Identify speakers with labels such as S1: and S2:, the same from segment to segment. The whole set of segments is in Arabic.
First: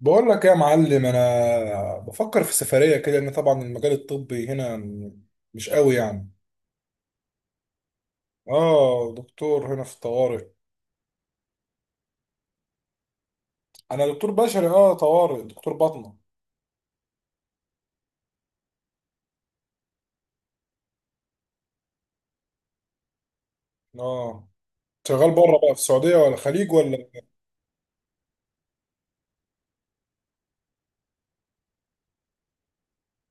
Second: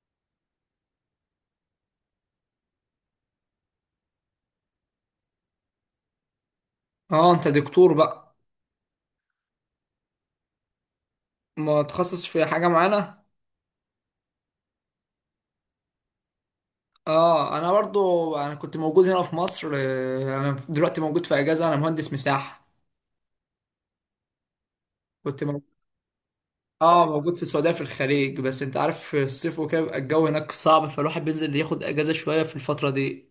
S1: بقول لك إيه يا معلم، انا بفكر في سفريه كده لان طبعا المجال الطبي هنا مش قوي يعني.
S2: اه، انت دكتور بقى؟
S1: اه دكتور هنا في الطوارئ.
S2: متخصص في حاجة معانا؟
S1: انا دكتور بشري، اه طوارئ، دكتور باطنه.
S2: اه، انا برضو كنت موجود هنا في مصر. انا دلوقتي موجود في اجازة، انا مهندس مساحة.
S1: اه شغال
S2: كنت
S1: بره
S2: موجود
S1: بقى في السعوديه ولا الخليج
S2: اه
S1: ولا
S2: موجود في السعودية في الخليج، بس انت عارف، في الصيف وكده بيبقى الجو هناك صعب، فالواحد بينزل ياخد اجازة شوية في الفترة دي،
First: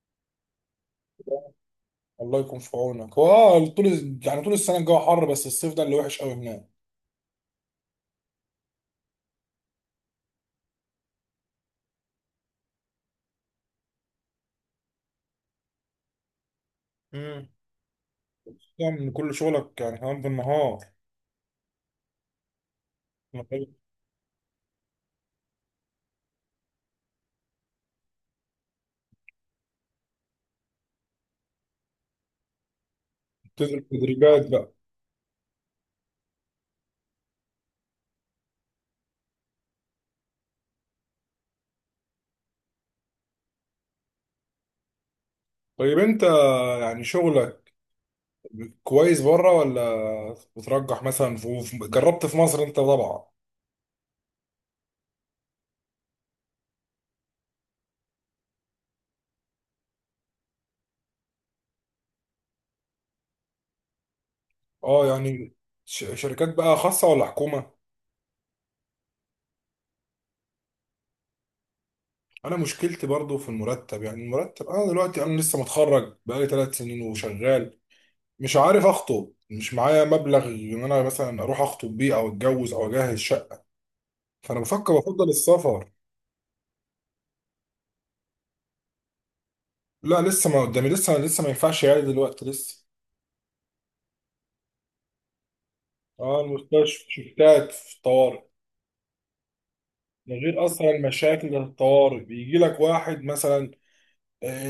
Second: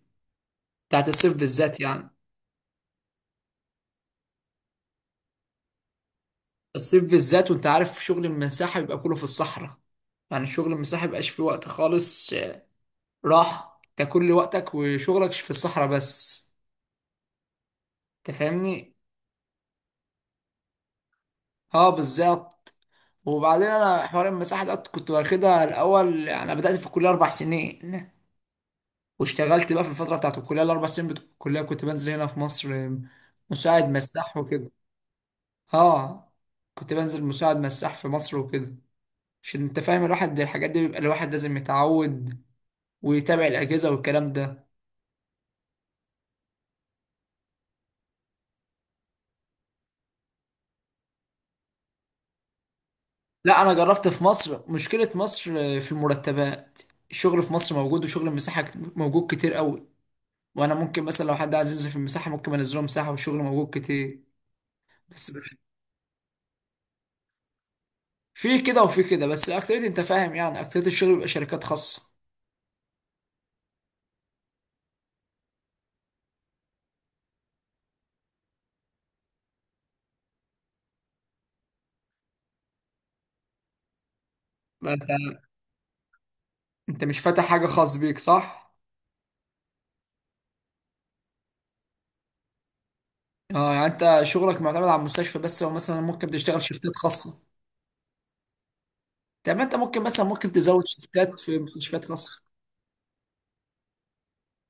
S2: بتاعت الصيف بالذات يعني.
S1: الله يكون في عونك؟ هو اه طول يعني طول السنه الجو حر، بس الصيف ده اللي وحش قوي هناك.
S2: الصيف بالذات. وانت عارف شغل المساحة بيبقى كله في الصحراء، يعني شغل المساحة مبقاش فيه وقت خالص راحة، انت كل وقتك وشغلك في الصحراء بس.
S1: امم
S2: انت فاهمني؟
S1: يعني كل شغلك يعني كمان بالنهار؟
S2: اه، بالظبط. وبعدين، انا حوار المساحه ده كنت واخدها الاول، يعني انا بدات في الكليه 4 سنين. واشتغلت بقى في الفتره بتاعت الكليه، الاربع سنين بتوع الكليه كنت بنزل هنا في مصر
S1: بتدرب
S2: مساعد مساح
S1: تدريبات
S2: وكده.
S1: بقى؟
S2: اه، كنت بنزل مساعد مساح في مصر وكده، عشان انت فاهم الواحد الحاجات دي بيبقى الواحد لازم يتعود ويتابع الاجهزه والكلام ده.
S1: طيب انت يعني شغلك كويس بره ولا بترجح مثلا جربت في مصر انت طبعا؟
S2: لا، انا جربت في مصر. مشكله مصر في المرتبات. الشغل في مصر موجود، وشغل المساحه موجود كتير قوي. وانا ممكن مثلا، لو حد عايز ينزل في المساحه ممكن انزله مساحه، والشغل موجود كتير
S1: اه
S2: بس.
S1: يعني شركات بقى خاصة ولا حكومة؟
S2: في كده وفي كده، بس اكتريت انت فاهم، يعني اكتريت الشغل بيبقى شركات خاصة.
S1: انا مشكلتي برضو في المرتب، يعني المرتب، انا دلوقتي انا لسه متخرج بقالي 3 سنين وشغال، مش عارف اخطب، مش معايا مبلغ ان انا مثلا اروح اخطب بيه او اتجوز او اجهز شقة، فانا
S2: ما
S1: بفكر
S2: انت
S1: بفضل السفر.
S2: انت مش فاتح حاجة خاص بيك صح؟
S1: لا لسه ما قدامي، لسه لسه ما ينفعش يعني دلوقتي لسه.
S2: اه، يعني انت شغلك معتمد على المستشفى بس، او مثلا ممكن
S1: اه
S2: تشتغل شيفتات
S1: المستشفى
S2: خاصة؟
S1: شفتات في الطوارئ.
S2: طب ما انت ممكن مثلا
S1: من
S2: ممكن
S1: غير
S2: تزود
S1: اصلا
S2: شيفتات
S1: المشاكل اللي
S2: في
S1: في
S2: مستشفيات
S1: الطوارئ،
S2: خاصة.
S1: بيجي لك واحد مثلا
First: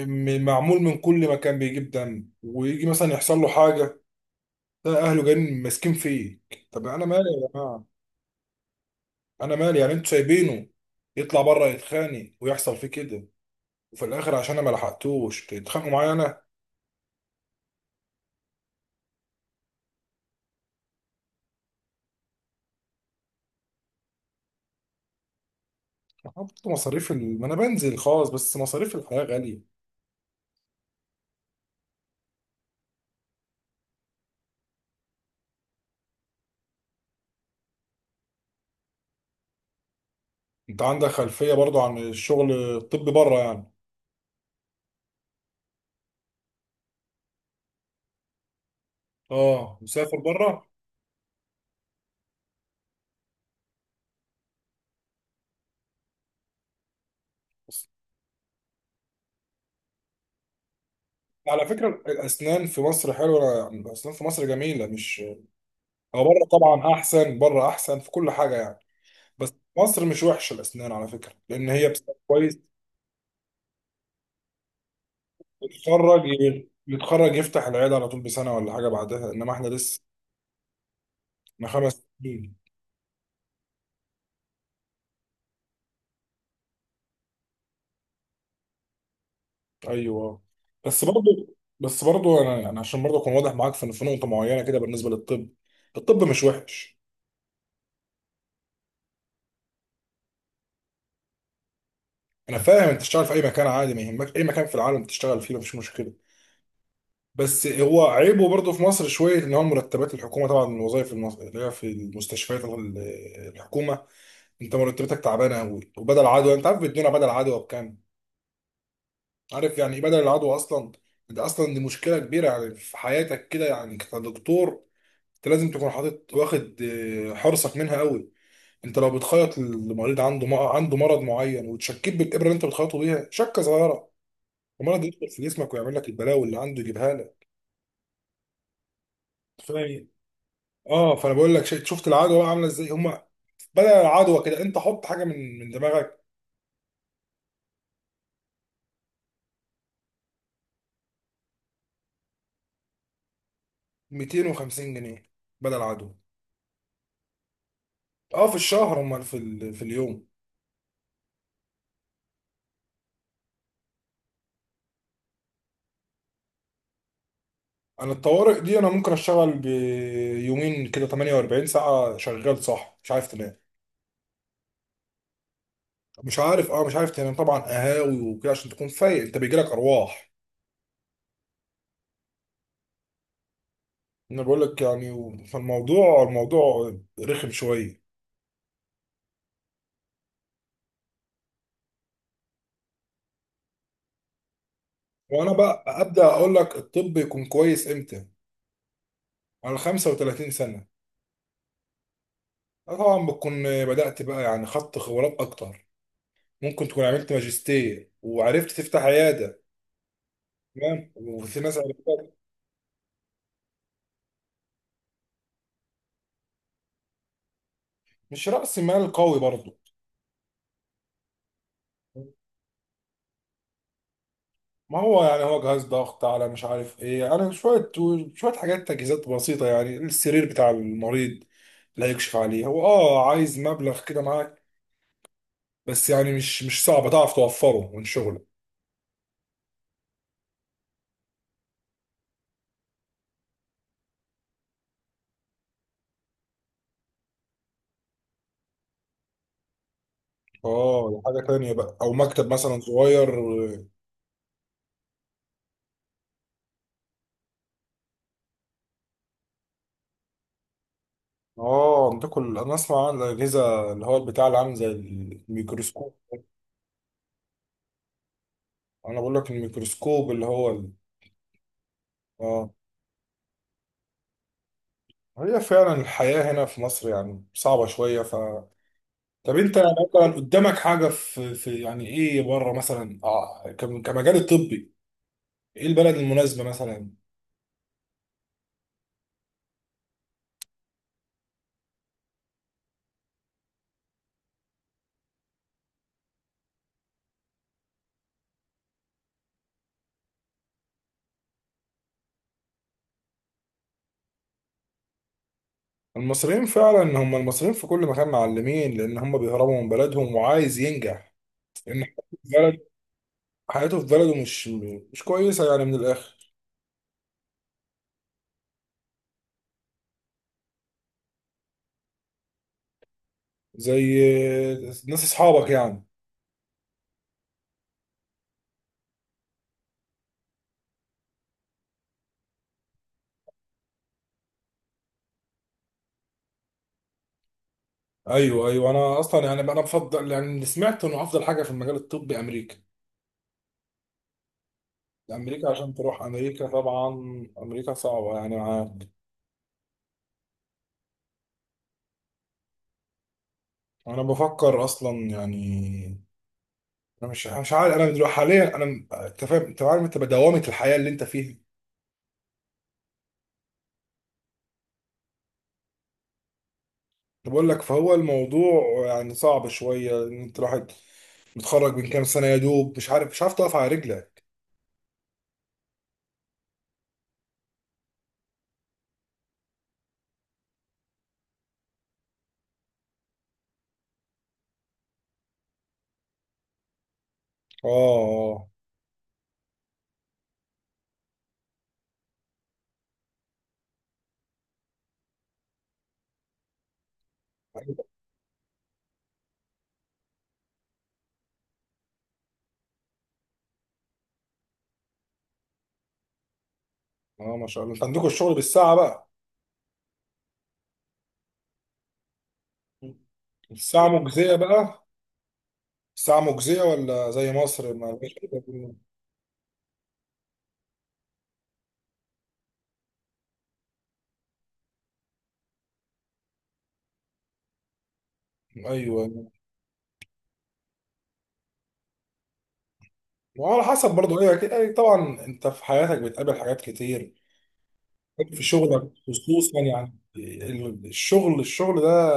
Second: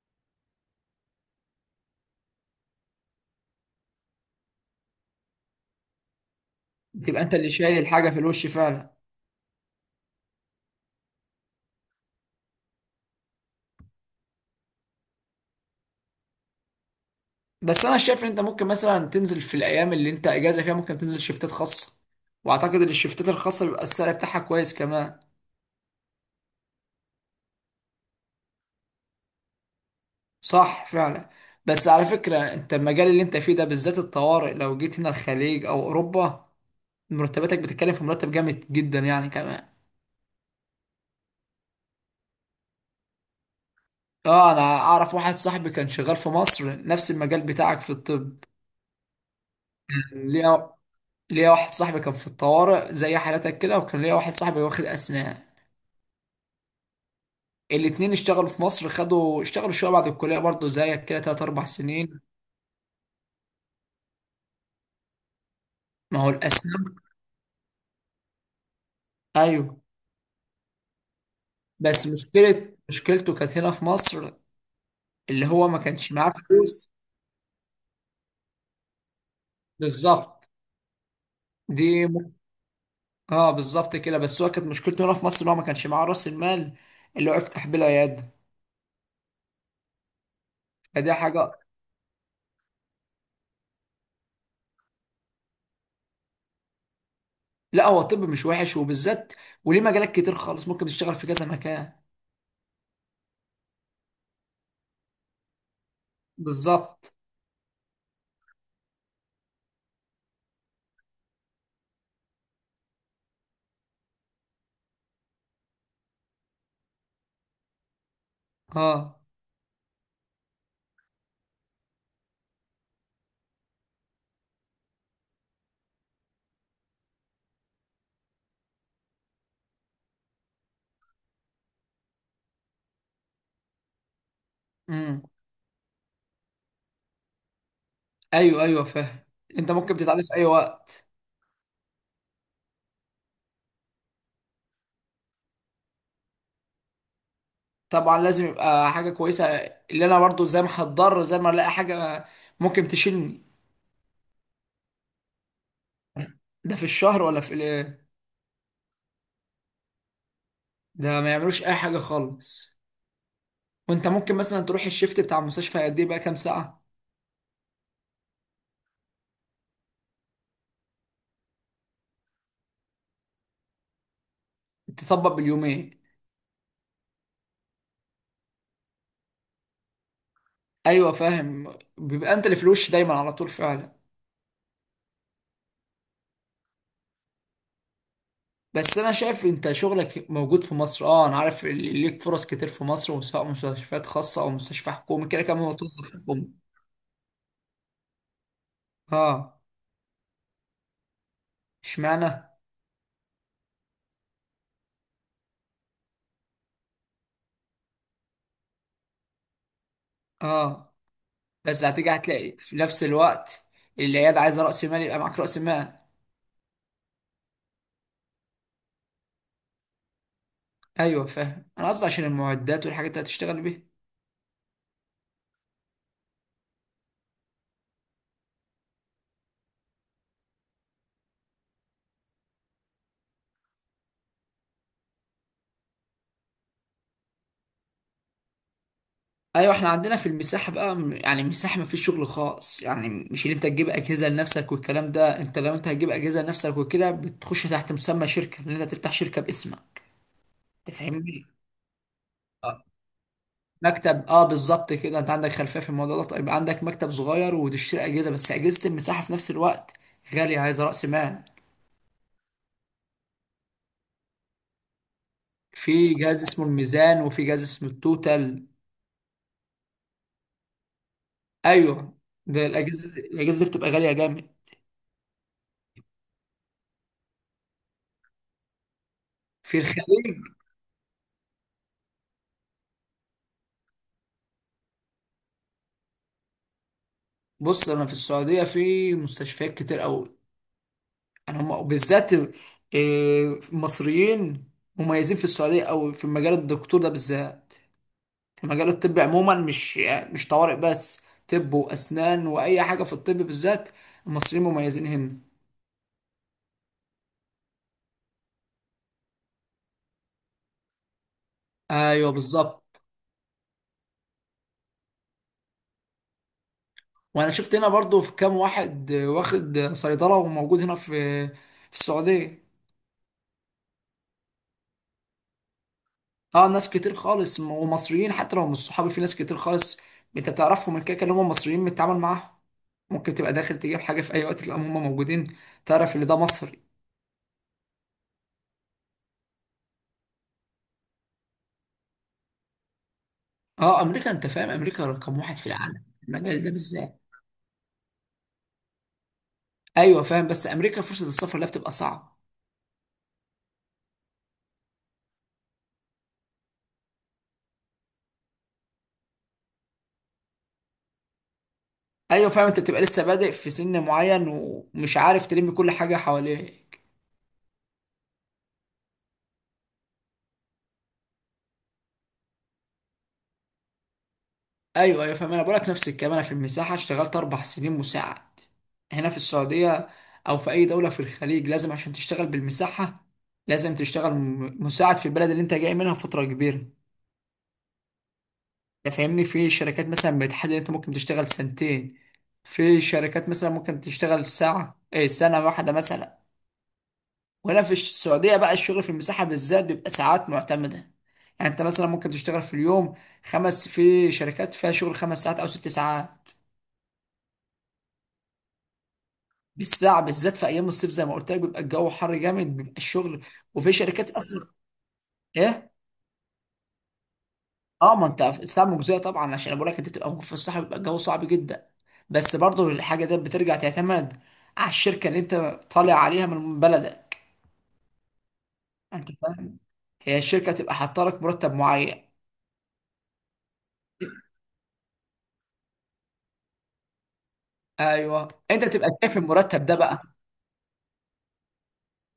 S1: معمول من كل مكان، بيجيب دم، ويجي مثلا يحصل له حاجه، ده اهله جايين ماسكين فيه. طب انا مالي
S2: تبقى انت
S1: يا
S2: اللي شايل
S1: جماعه؟
S2: الحاجة في الوش فعلا.
S1: انا مالي يعني، انتوا سايبينه يطلع بره يتخانق ويحصل فيه كده، وفي الاخر عشان انا ما لحقتوش تتخانقوا معايا انا.
S2: بس انا شايف ان انت ممكن مثلا تنزل في الايام اللي انت اجازة فيها، ممكن تنزل شيفتات خاصة. واعتقد ان الشيفتات الخاصة بيبقى السعر بتاعها كويس كمان.
S1: حط ما انا بنزل خالص، بس مصاريف الحياه غاليه.
S2: صح فعلا. بس على فكرة، انت المجال اللي انت فيه ده بالذات الطوارئ، لو جيت هنا الخليج او اوروبا، مرتباتك بتتكلم في مرتب جامد جدا يعني كمان.
S1: انت عندك خلفيه برضو عن الشغل الطبي بره يعني؟
S2: اه، انا اعرف واحد صاحبي كان شغال في مصر نفس المجال بتاعك في الطب.
S1: اه مسافر
S2: كان
S1: بره.
S2: ليا ليا واحد صاحبي كان في الطوارئ زي حالتك كده، وكان ليا واحد صاحبي واخد اسنان. الاتنين اشتغلوا في مصر، خدوا اشتغلوا شوية بعد الكلية برضه زيك كده، تلات أربع
S1: على فكره
S2: سنين.
S1: الاسنان في مصر حلوه يعني، الاسنان في مصر جميله، مش
S2: ما
S1: هو
S2: هو
S1: بره طبعا
S2: الأسنان.
S1: احسن، بره احسن في كل حاجه يعني، بس
S2: أيوه.
S1: مصر مش وحشه الاسنان على فكره، لان هي
S2: بس
S1: بسبب كويس.
S2: مشكلته كانت هنا في مصر، اللي هو ما كانش
S1: يتخرج،
S2: معاه فلوس.
S1: يتخرج يفتح العياده على طول بسنه ولا حاجه بعدها، انما احنا لسه،
S2: بالظبط.
S1: احنا
S2: دي
S1: خمس
S2: م...
S1: سنين
S2: اه، بالظبط كده، بس هو كانت مشكلته هنا في مصر ان هو ما كانش معاه راس المال اللي هو يفتح بيه العياده.
S1: ايوه. بس
S2: فدي حاجه.
S1: برضو، بس برضو انا يعني عشان برضو اكون واضح معاك في نقطه معينه كده بالنسبه للطب، الطب مش وحش.
S2: لا، هو الطب مش وحش، وبالذات، وليه مجالات كتير خالص، ممكن تشتغل في كذا مكان.
S1: انا فاهم، انت تشتغل في اي مكان عادي، ما يهمك اي مكان في العالم تشتغل فيه مفيش مشكله.
S2: بالظبط.
S1: بس هو عيبه برضه في مصر شويه ان هو مرتبات الحكومه طبعا، من الوظائف اللي هي في المستشفيات الحكومه، انت مرتباتك تعبانه قوي. وبدل عدوى، انت عارف بيدونا بدل عدوى بكام؟
S2: اه.
S1: عارف يعني ايه بدل العدوى اصلا؟ ده اصلا دي مشكله كبيره يعني في حياتك كده يعني كدكتور، انت لازم تكون حاطط واخد حرصك منها قوي. انت لو بتخيط المريض عنده عنده مرض معين، وتشكيت بالابره اللي انت بتخيطه بيها شكه صغيره، المرض
S2: امم
S1: يدخل في جسمك ويعمل لك البلاوي اللي عنده يجيبها لك.
S2: ايوه، ايوه، فاهم. انت
S1: فاهم
S2: ممكن
S1: إيه؟
S2: تتعلم في اي وقت.
S1: اه، فانا بقول لك شفت، شفت العدوى بقى عامله ازاي هم؟ بدل العدوى كده، انت حط حاجه من دماغك.
S2: طبعا، لازم يبقى حاجه كويسه. اللي انا برضو زي ما هتضر، زي ما الاقي حاجه ممكن تشيلني.
S1: 250 جنيه بدل العدوى.
S2: ده في الشهر ولا في الايه؟
S1: اه في الشهر، هم في اليوم.
S2: ده ما يعملوش اي حاجه خالص. وانت ممكن مثلا تروح الشيفت بتاع المستشفى قد ايه بقى، كام ساعه؟
S1: انا الطوارئ دي، انا ممكن اشتغل بيومين كده 48 ساعه شغال، صح، مش عارف تنام،
S2: تطبق باليومين.
S1: مش عارف، اه مش عارف تنام طبعا، قهاوي وكده عشان تكون فايق، انت بيجيلك ارواح.
S2: ايوه، فاهم، بيبقى انت اللي في الوش دايما على طول فعلا.
S1: انا بقول لك يعني، فالموضوع، الموضوع رخم شويه.
S2: بس انا شايف انت شغلك موجود في مصر، اه، انا عارف اللي ليك فرص كتير في مصر، وسواء مستشفيات خاصه او مستشفى حكومي كده
S1: وانا
S2: كمان، هو
S1: بقى
S2: توظف
S1: ابدا
S2: حكومي.
S1: اقول لك الطب يكون كويس امتى؟
S2: اه.
S1: على 35 سنه.
S2: اشمعنى؟
S1: آه طبعا، بتكون بدأت بقى يعني، خدت خبرات أكتر، ممكن تكون عملت ماجستير وعرفت تفتح عيادة.
S2: اه.
S1: تمام، وفي ناس
S2: بس هتيجي
S1: عرفتها.
S2: هتلاقي في نفس الوقت، العياده عايزه راس مال، يبقى معاك راس مال.
S1: مش رأس مال قوي برضه.
S2: ايوه فاهم، انا قصدي عشان المعدات والحاجات اللي هتشتغل بيها.
S1: ما هو يعني هو جهاز ضغط، على مش عارف ايه، انا شوية، شوية حاجات تجهيزات بسيطة، يعني السرير بتاع المريض اللي هيكشف عليه، هو اه عايز مبلغ كده معاك، بس يعني مش صعب تعرف توفره من شغلك.
S2: ايوه، احنا عندنا في المساحه بقى يعني المساحه ما فيش شغل خاص، يعني مش ان انت تجيب اجهزه لنفسك والكلام ده، انت لو انت هتجيب اجهزه لنفسك وكده بتخش تحت مسمى شركه، لان انت تفتح شركه باسمك.
S1: اه حاجة
S2: تفهمني؟
S1: تانية بقى، او مكتب مثلا
S2: اه.
S1: صغير.
S2: مكتب، اه، بالظبط كده، انت عندك خلفيه في الموضوع ده. طيب، عندك مكتب صغير وتشتري اجهزه، بس اجهزه المساحه في نفس الوقت غاليه، عايزه راس مال.
S1: اه بتاكل. انا اسمع عن الاجهزه اللي هو البتاع اللي عامل زي
S2: في
S1: الميكروسكوب.
S2: جهاز اسمه الميزان، وفي جهاز اسمه التوتال.
S1: انا بقول لك الميكروسكوب اللي هو
S2: ايوه. ده
S1: اه.
S2: الاجهزه دي بتبقى غاليه جامد.
S1: هي فعلا الحياه هنا في مصر يعني صعبه شويه، ف طب انت
S2: في
S1: مثلا
S2: الخليج.
S1: قدامك حاجه في يعني ايه بره مثلا، اه كمجال الطبي؟ ايه البلد المناسبه مثلا؟
S2: بص، انا في السعوديه في مستشفيات كتير قوي، انا هم وبالذات مصريين مميزين في السعوديه، او في مجال الدكتور ده بالذات. في مجال الطب عموما، مش يعني مش طوارئ بس، طب واسنان واي حاجه في الطب بالذات، المصريين مميزين هنا.
S1: المصريين فعلا، هم المصريين في كل مكان معلمين، لان هم بيهربوا من بلدهم وعايز ينجح، لان
S2: ايوه
S1: حياته في بلد،
S2: بالظبط.
S1: حياته في بلده مش كويسه يعني من الاخر.
S2: وانا شفت هنا برضو في كام واحد واخد صيدله وموجود هنا في السعوديه.
S1: زي ناس اصحابك يعني؟
S2: اه، ناس كتير خالص ومصريين حتى لو مش صحابي في ناس كتير خالص. انت بتعرفهم، من كده كده هم مصريين بتتعامل معاهم. ممكن تبقى داخل تجيب حاجة في أي وقت، تلاقيهم هم موجودين. تعرف اللي ده مصري.
S1: ايوه ايوه، انا اصلا يعني انا بفضل يعني، اللي سمعت انه افضل حاجه في المجال الطبي امريكا.
S2: اه، أمريكا، أنت فاهم أمريكا رقم واحد في
S1: امريكا عشان
S2: العالم
S1: تروح
S2: المجال
S1: امريكا
S2: ده
S1: طبعا،
S2: بالذات.
S1: امريكا صعبه يعني انا.
S2: أيوه فاهم، بس أمريكا فرصة السفر لها بتبقى صعبة.
S1: أنا بفكر اصلا يعني، انا مش عارف، انا دلوقتي حاليا انا انت فاهم، انت عارف، انت بدوامه الحياه اللي انت فيها.
S2: أيوه فاهم، أنت بتبقى لسه بادئ في سن معين، ومش عارف تلم كل حاجة حواليه.
S1: أنا بقول لك، فهو الموضوع يعني صعب شويه ان انت الواحد متخرج من كام سنه، يا دوب مش عارف تقف على رجلك.
S2: ايوه، ايوه فاهم، انا بقولك نفس الكلام، انا في المساحه اشتغلت 4 سنين مساعد هنا في السعوديه، او في اي دوله في الخليج لازم عشان تشتغل بالمساحه. لازم تشتغل مساعد في البلد اللي انت جاي منها فتره كبيره.
S1: اه.
S2: انت فاهمني؟ في شركات مثلا بتحدد انت ممكن تشتغل سنتين. في شركات مثلا ممكن تشتغل ساعه ايه، سنه واحده مثلا. وهنا
S1: اه.
S2: في السعوديه بقى الشغل في المساحه بالذات بيبقى ساعات معتمده. يعني انت مثلا ممكن تشتغل في اليوم في شركات فيها شغل 5 ساعات او 6 ساعات.
S1: اه ما شاء الله، انت عندكم الشغل بالساعه بقى؟
S2: بالساعة، بالذات في أيام الصيف زي ما قلت لك بيبقى الجو حر جامد بيبقى الشغل. وفي
S1: الساعة
S2: شركات
S1: مجزية
S2: أصلا.
S1: بقى؟
S2: إيه؟
S1: الساعة مجزية ولا زي مصر
S2: أه،
S1: ما
S2: ما
S1: فيش
S2: أنت
S1: حاجة
S2: الساعة مجزية طبعا، عشان أنا بقول لك أنت تبقى موجود في الصحراء بيبقى الجو صعب جدا. بس برضه الحاجة دي بترجع تعتمد على الشركة اللي أنت طالع عليها من بلدك. أنت
S1: أيوه.
S2: فاهم؟ هي الشركة تبقى حاطة لك مرتب معين.
S1: وعلى حسب برضه إيه، أكيد يعني طبعا أنت في حياتك بتقابل حاجات كتير
S2: أيوه،
S1: في
S2: أنت
S1: شغلك،
S2: بتبقى شايف
S1: خصوصا
S2: المرتب ده
S1: يعني
S2: بقى.
S1: الشغل، الشغل ده،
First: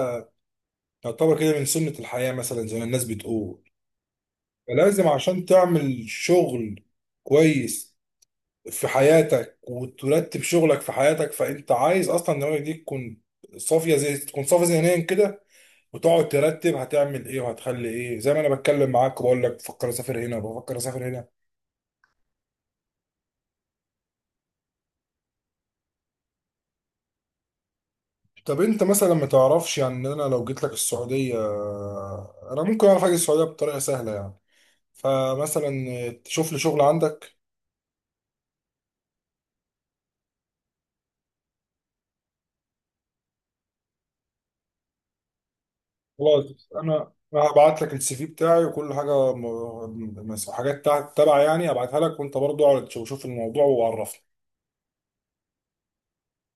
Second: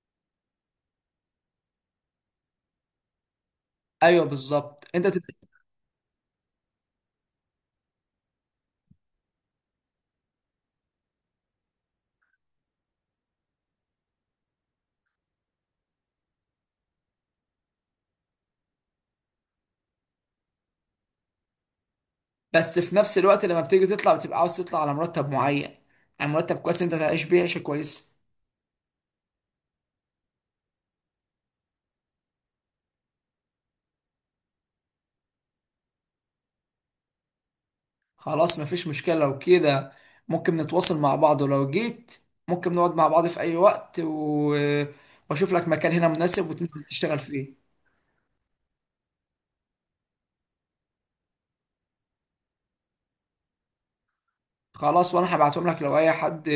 S1: يعتبر كده من سنة الحياة مثلا زي ما الناس بتقول،
S2: أيوه بالظبط،
S1: فلازم
S2: أنت
S1: عشان
S2: بتبقى.
S1: تعمل شغل كويس في حياتك وترتب شغلك في حياتك، فأنت عايز أصلا دماغك دي تكون صافية، زي تكون صافية ذهنيا كده، وتقعد ترتب هتعمل ايه وهتخلي ايه. زي ما انا بتكلم معاك وبقول لك بفكر اسافر هنا، بفكر اسافر هنا.
S2: بس في نفس الوقت، لما بتيجي تطلع بتبقى عاوز تطلع على مرتب معين، يعني مرتب كويس أنت تعيش بيه عيشة كويسة.
S1: طب انت مثلا ما تعرفش يعني، انا لو جيت لك السعوديه، انا ممكن اعرف اجي السعوديه بطريقه سهله يعني، فمثلا تشوف لي شغل عندك.
S2: خلاص، مفيش مشكلة لو كده، ممكن نتواصل مع بعض، ولو جيت ممكن نقعد مع بعض في أي وقت وأشوف لك مكان هنا مناسب
S1: خلاص،
S2: وتنزل
S1: انا
S2: تشتغل
S1: انا
S2: فيه.
S1: هبعت لك السي في بتاعي وكل حاجه، حاجات تبع يعني، ابعتها لك، وانت برضو اقعد شوف الموضوع وعرفني.
S2: خلاص، وأنا هبعتهم لك، لو أي حد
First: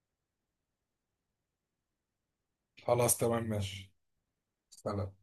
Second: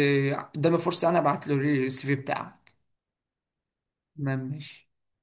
S2: قدامي فرصة أنا هبعت له السي في بتاعك.
S1: خلاص تمام ماشي.
S2: تمام ماشي.
S1: سلام.